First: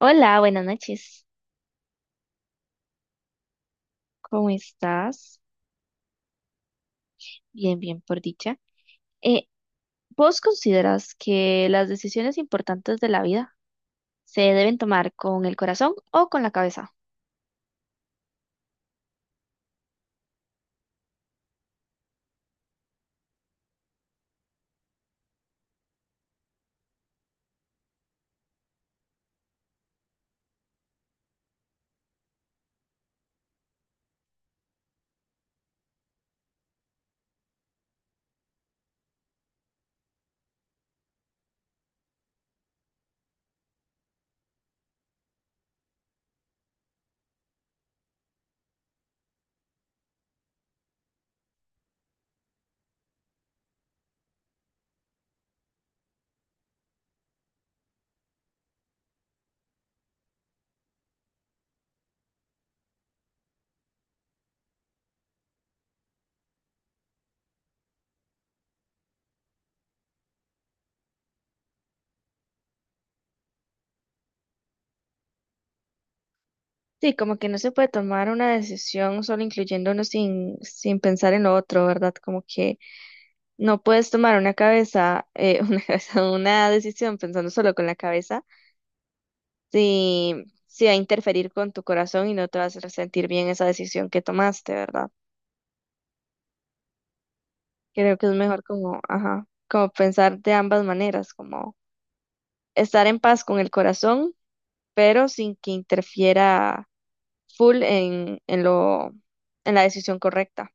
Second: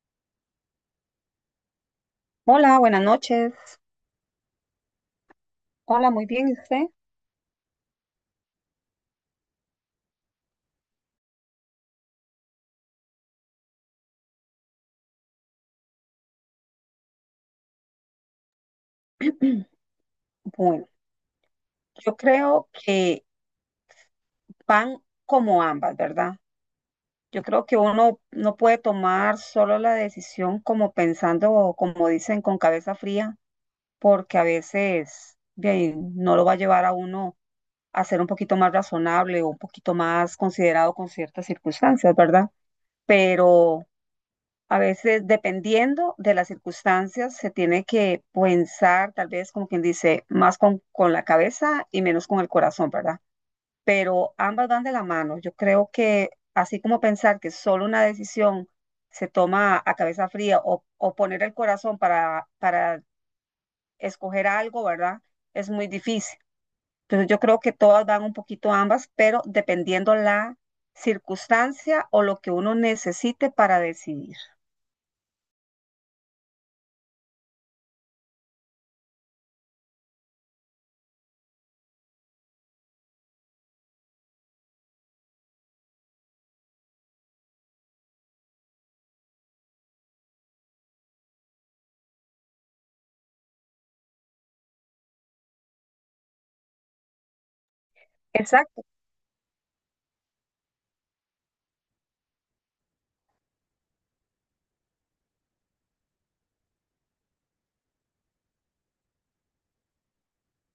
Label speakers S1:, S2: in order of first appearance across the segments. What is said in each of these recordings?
S1: Hola, buenas noches.
S2: Hola, buenas noches.
S1: ¿Cómo estás?
S2: Hola, muy bien, ¿y usted?
S1: Bien, bien, por dicha. Eh, ¿Vos consideras que las decisiones importantes de la vida se deben tomar con el corazón o con la cabeza?
S2: Bueno, yo creo que van como ambas, ¿verdad? Yo creo que uno no puede tomar solo la decisión como pensando o como dicen con cabeza fría, porque a veces bien, no lo va a llevar a uno a ser un poquito más razonable o un poquito más considerado con ciertas circunstancias, ¿verdad? Pero a veces, dependiendo de las circunstancias, se tiene que pensar, tal vez como quien dice, más con la cabeza y menos con el corazón, ¿verdad? Pero ambas van de la mano. Yo creo que así como pensar que solo una decisión se toma a cabeza fría o poner el corazón para escoger algo, ¿verdad? Es muy difícil. Entonces yo creo que todas van un poquito ambas, pero dependiendo la circunstancia o lo que uno necesite para decidir.
S1: Sí, como que no se puede tomar una decisión solo incluyéndonos sin pensar en lo otro, ¿verdad? Como que no puedes tomar una cabeza, una cabeza, una decisión pensando solo con la cabeza, si, si va a interferir con tu corazón y no te vas a hacer sentir bien esa decisión que tomaste, ¿verdad? Creo que es mejor
S2: Exacto.
S1: como, ajá, como pensar de ambas maneras, como estar en paz con el corazón, pero sin que interfiera full en en la decisión correcta.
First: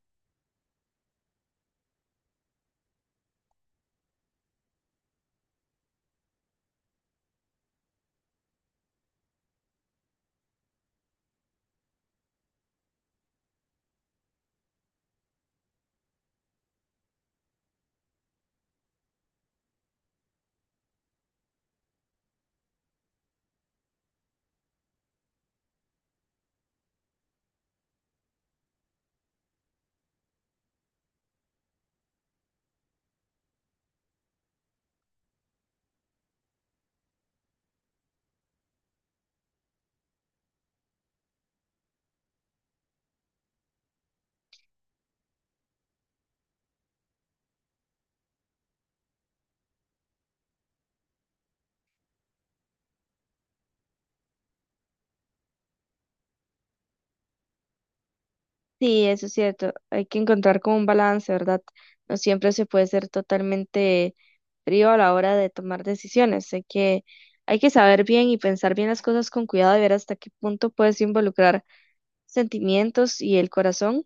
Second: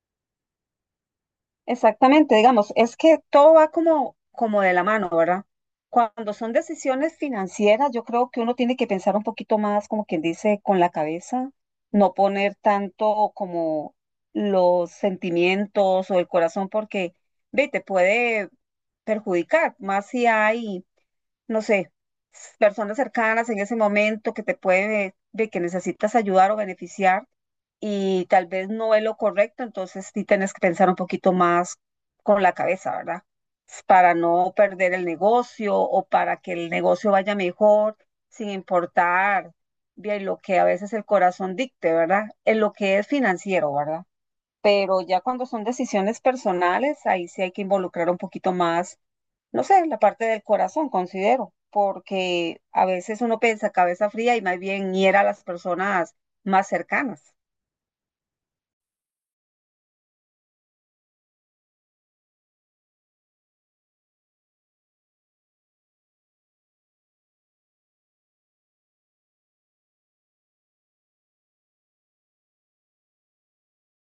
S2: Exactamente, digamos, es que todo va como de la mano, ¿verdad? Cuando son decisiones financieras, yo creo que uno tiene que pensar un poquito más, como quien dice, con la cabeza, no poner tanto como los sentimientos o el corazón, porque, ve, te puede perjudicar, más si hay, no sé, personas cercanas en ese momento que te puede, ve, que necesitas ayudar o beneficiar y tal vez no es lo correcto, entonces sí tienes que pensar un poquito más con la cabeza, ¿verdad? Para no perder el negocio o para que el negocio vaya mejor, sin importar bien lo que a veces el corazón dicte, ¿verdad? En lo que es financiero, ¿verdad? Pero ya cuando son decisiones personales, ahí sí hay que involucrar un poquito más, no sé, la parte del corazón, considero, porque a veces uno piensa cabeza fría y más bien hiera a las personas más cercanas.
S1: Sí, eso es cierto. Hay que encontrar como un balance, ¿verdad? No siempre se puede ser totalmente frío a la hora de tomar decisiones. Hay que saber bien y pensar bien las cosas con cuidado y ver hasta qué punto puedes involucrar sentimientos y el corazón,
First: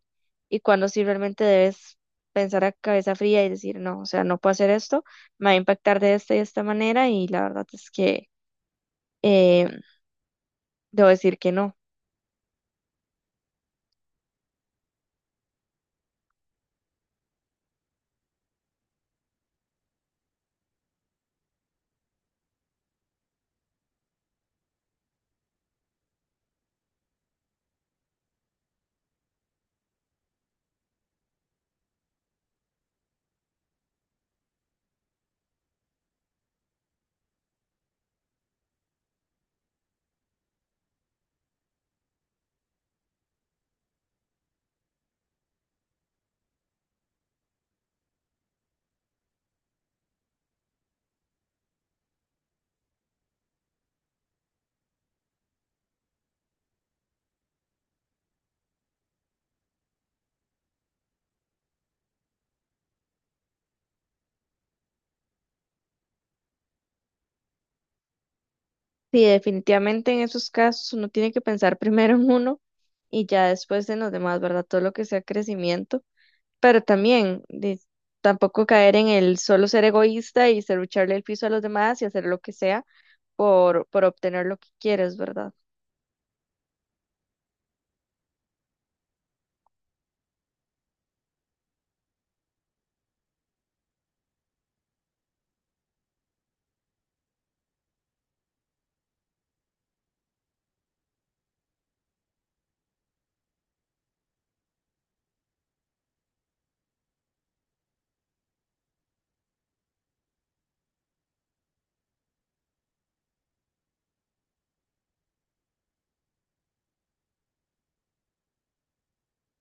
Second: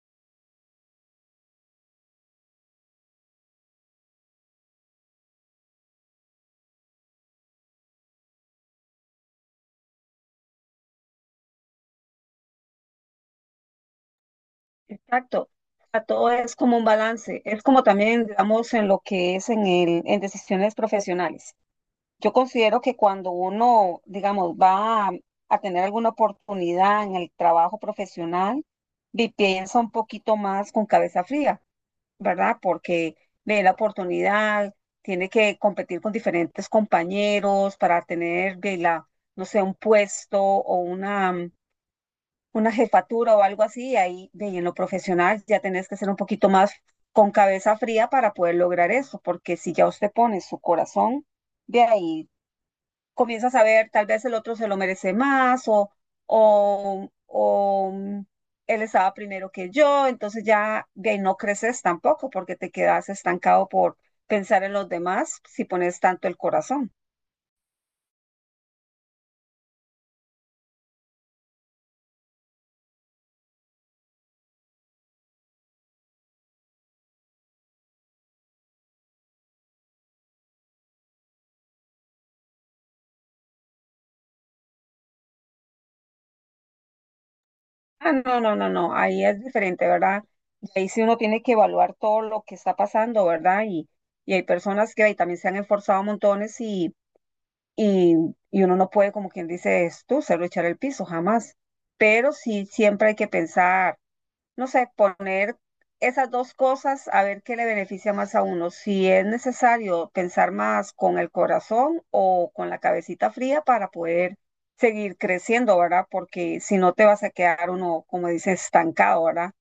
S1: y cuando sí realmente debes pensar a cabeza fría y decir, no, o sea, no puedo hacer esto, me va a impactar de esta y de esta manera, y la verdad es que eh, debo decir que no.
S2: Exacto. A todo es como un balance, es como también, digamos, en lo que es en decisiones profesionales. Yo considero que cuando uno, digamos, va a tener alguna oportunidad en el trabajo profesional, piensa un poquito más con cabeza fría, ¿verdad? Porque ve la oportunidad, tiene que competir con diferentes compañeros para tener, ve la, no sé, un puesto o una jefatura o algo así, y ahí ve, y en lo profesional ya tenés que ser un poquito más con cabeza fría para poder lograr eso, porque si ya usted pone su corazón, de ahí comienzas a ver, tal vez el otro se lo merece más o, él estaba primero que yo, entonces ya de ahí no creces tampoco porque te quedas estancado por pensar en los demás si pones tanto el corazón.
S1: Sí, definitivamente en esos casos uno tiene que pensar primero en uno y ya después en los demás, ¿verdad? Todo lo que sea crecimiento, pero también tampoco caer en el solo ser egoísta y ser echarle el piso a los demás y hacer lo que sea por obtener lo que quieres, ¿verdad?
S2: Ah, no, no, no, no, ahí es diferente, ¿verdad? Y ahí sí uno tiene que evaluar todo lo que está pasando, ¿verdad? Y y hay personas que ahí también se han esforzado montones, y, y uno no puede, como quien dice, es tú, se lo echar el piso, jamás. Pero sí, siempre hay que pensar, no sé, poner esas dos cosas a ver qué le beneficia más a uno. Si es necesario pensar más con el corazón o con la cabecita fría para poder seguir creciendo, ¿verdad? Porque si no te vas a quedar uno, como dice, estancado, ¿verdad?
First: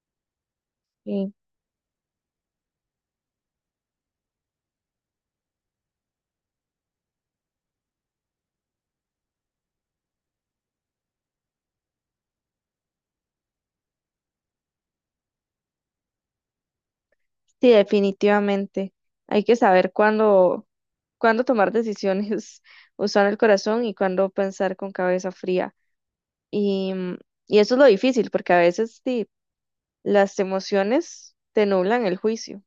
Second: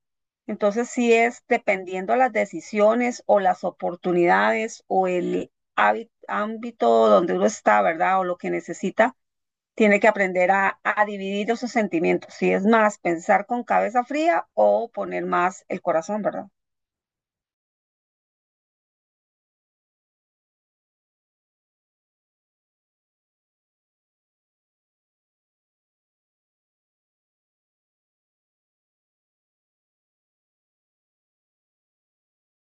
S2: Entonces sí
S1: Sí.
S2: es dependiendo las decisiones o las oportunidades o el ámbito donde uno está, ¿verdad? O lo que necesita tiene que aprender a dividir esos sentimientos. Si es más pensar con cabeza fría o poner más el corazón, ¿verdad?
S1: Sí, definitivamente. Hay que saber cuándo, cuándo tomar decisiones usando el corazón y cuándo pensar con cabeza fría. Y, mm, y eso es lo difícil, porque a veces sí, las emociones te nublan el juicio.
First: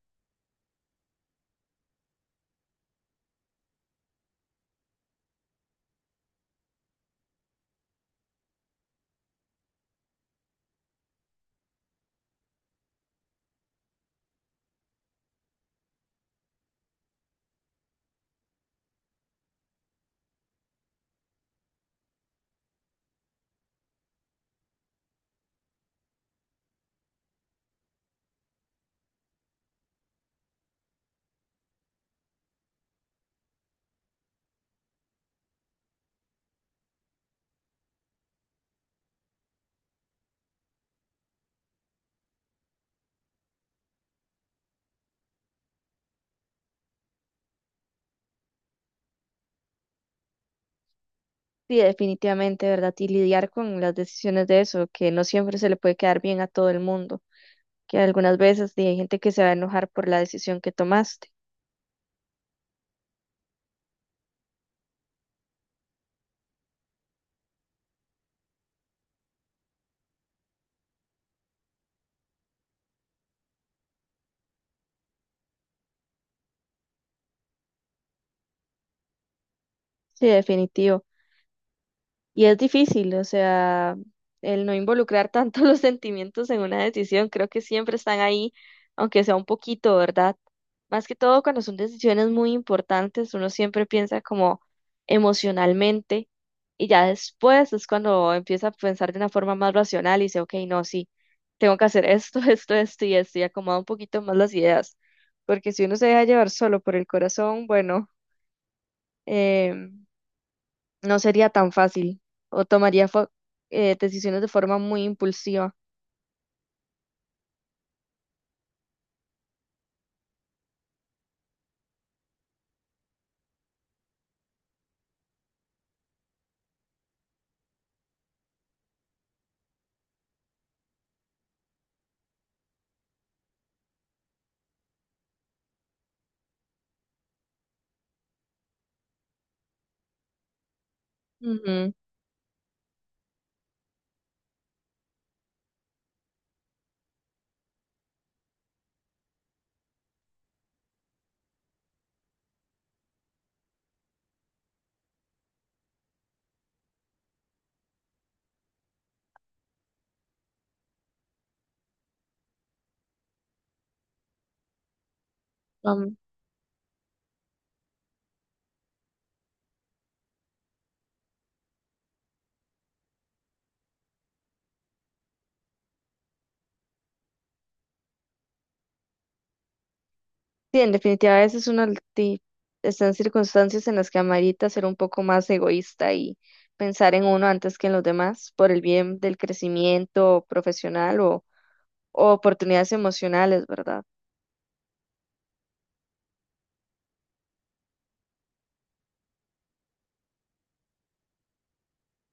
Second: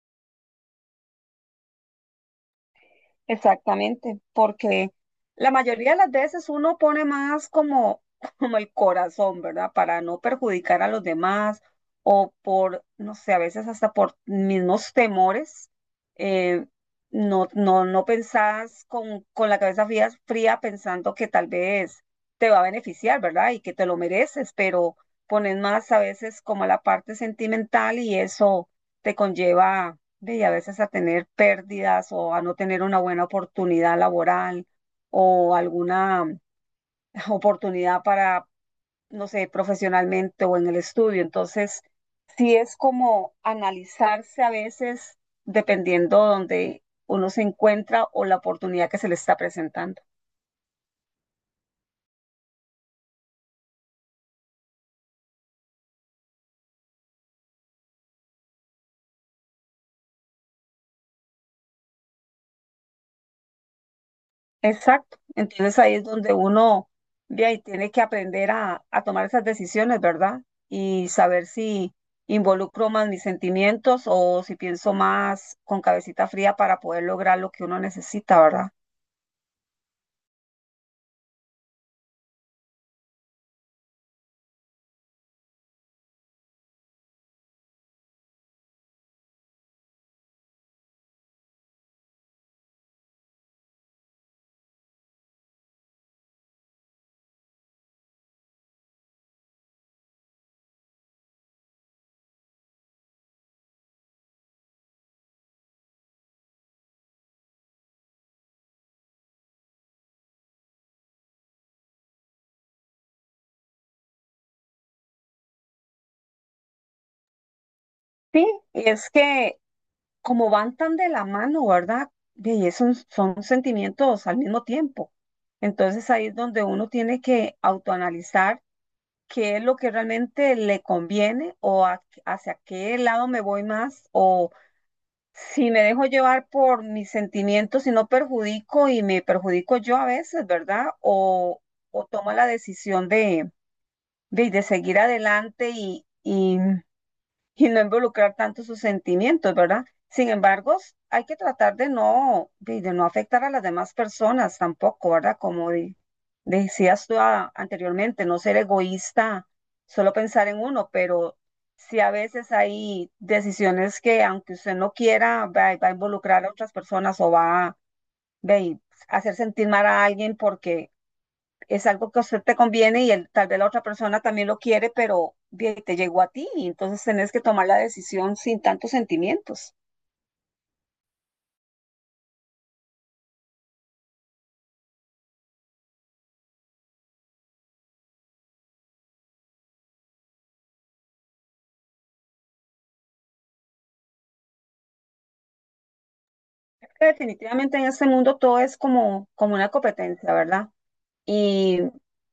S2: Exactamente, porque la mayoría de las veces uno pone más como, como el corazón, ¿verdad? Para no perjudicar a los demás o por, no sé, a veces hasta por mismos temores, eh, no pensás con la cabeza fría, fría pensando que tal vez te va a beneficiar, ¿verdad? Y que te lo mereces, pero pones más a veces como la parte sentimental y eso te conlleva. Ve, y a veces a tener pérdidas o a no tener una buena oportunidad laboral o alguna oportunidad para, no sé, profesionalmente o en el estudio. Entonces, sí es como analizarse a veces dependiendo donde uno se encuentra o la oportunidad que se le está presentando.
S1: Sí, definitivamente, ¿verdad? Y lidiar con las decisiones de eso, que no siempre se le puede quedar bien a todo el mundo, que algunas veces sí, hay gente que se va a enojar por la decisión que tomaste.
S2: Exacto. Entonces ahí es donde uno ve ahí tiene que aprender a tomar esas decisiones, ¿verdad? Y saber si involucro más mis sentimientos o si pienso más con cabecita fría para poder lograr lo que uno necesita, ¿verdad?
S1: Sí, definitivo. Y es difícil, o sea, el no involucrar tanto los sentimientos en una decisión, creo que siempre están ahí, aunque sea un poquito, ¿verdad? Más que todo cuando son decisiones muy importantes, uno siempre piensa como emocionalmente y ya después es cuando empieza a pensar de una forma más racional y dice, ok, no, sí, tengo que hacer esto, esto y esto y acomoda un poquito más las ideas, porque si uno se deja llevar solo por el corazón, bueno, em, no sería tan fácil o tomaría decisiones de forma muy impulsiva.
S2: Sí, y es que como van tan de la mano, ¿verdad? Ve, y es son sentimientos al mismo tiempo. Entonces ahí es donde uno tiene que autoanalizar qué es lo que realmente le conviene o hacia qué lado me voy más, o si me dejo llevar por mis sentimientos y no perjudico y me perjudico yo a veces, ¿verdad? O
S1: Ujú,
S2: o tomo la decisión de seguir adelante y no involucrar tanto sus sentimientos, ¿verdad? Sin embargo, hay que tratar de no, de no afectar a las demás personas tampoco, ¿verdad? Como decías tú anteriormente, no ser egoísta, solo pensar en uno, pero sí a veces hay decisiones que aunque usted no quiera, va a
S1: am,
S2: involucrar a otras personas o va a, ve, hacer sentir mal a alguien porque es algo que a usted te conviene y tal vez la otra persona también lo quiere, pero bien, te llegó a ti y entonces tenés que tomar la decisión sin tantos sentimientos.
S1: sí, en definitiva, a veces uno está en circunstancias en las que amerita ser un poco más egoísta y pensar en uno antes que en los demás por el bien del crecimiento profesional o oportunidades emocionales, ¿verdad?
S2: Que definitivamente en este mundo todo es como una competencia, ¿verdad? Y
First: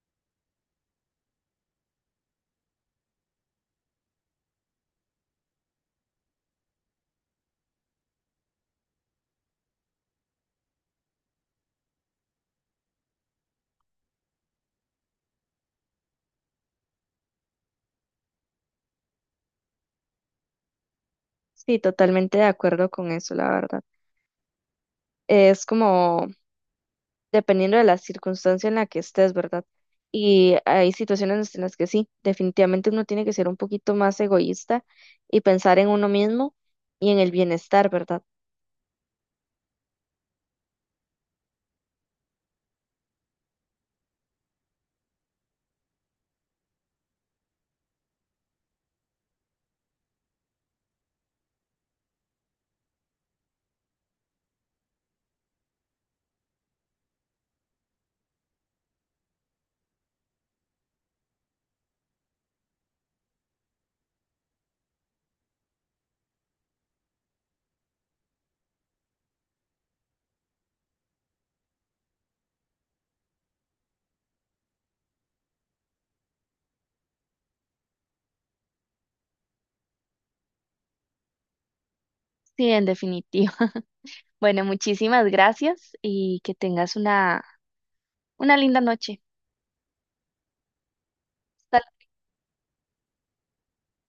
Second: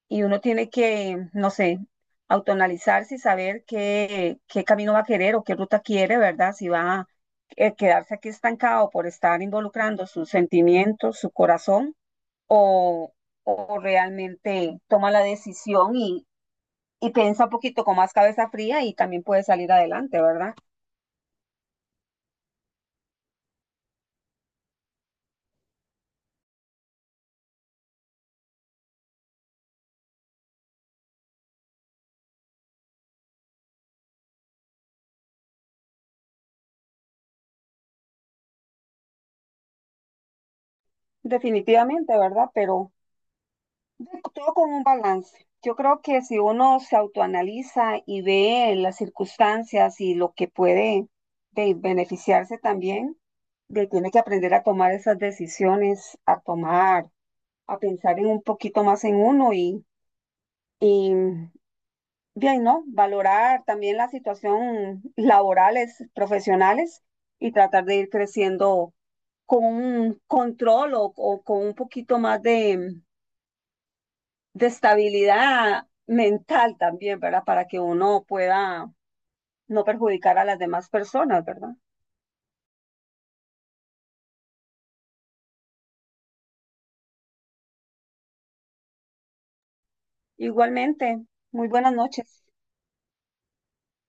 S2: y uno tiene que, no sé, autonalizarse y saber qué, qué camino va a querer o qué ruta quiere, ¿verdad? Si va a quedarse aquí estancado por estar involucrando sus sentimientos, su corazón, o, o realmente toma la decisión y piensa un poquito con más cabeza fría y también puede salir adelante, ¿verdad?
S1: Sí, totalmente de acuerdo con eso, la verdad. Es como dependiendo de la circunstancia en la que estés, ¿verdad? Y hay situaciones en las que sí, definitivamente uno tiene que ser un poquito más egoísta y pensar en uno mismo y en el bienestar, ¿verdad?
S2: Definitivamente, ¿verdad? Pero todo con un balance. Yo creo que si uno se autoanaliza y ve las circunstancias y lo que puede de beneficiarse también, de, tiene que aprender a tomar esas decisiones, a tomar, a pensar en un poquito más en uno y bien, ¿no? Valorar también la situación laborales, profesionales y tratar de ir creciendo con un control o con un poquito más de estabilidad mental también, ¿verdad? Para que uno pueda no perjudicar a las demás personas, ¿verdad?
S1: Sí, en definitiva. Bueno, muchísimas gracias y que tengas una linda noche.
S2: Igualmente, muy buenas noches.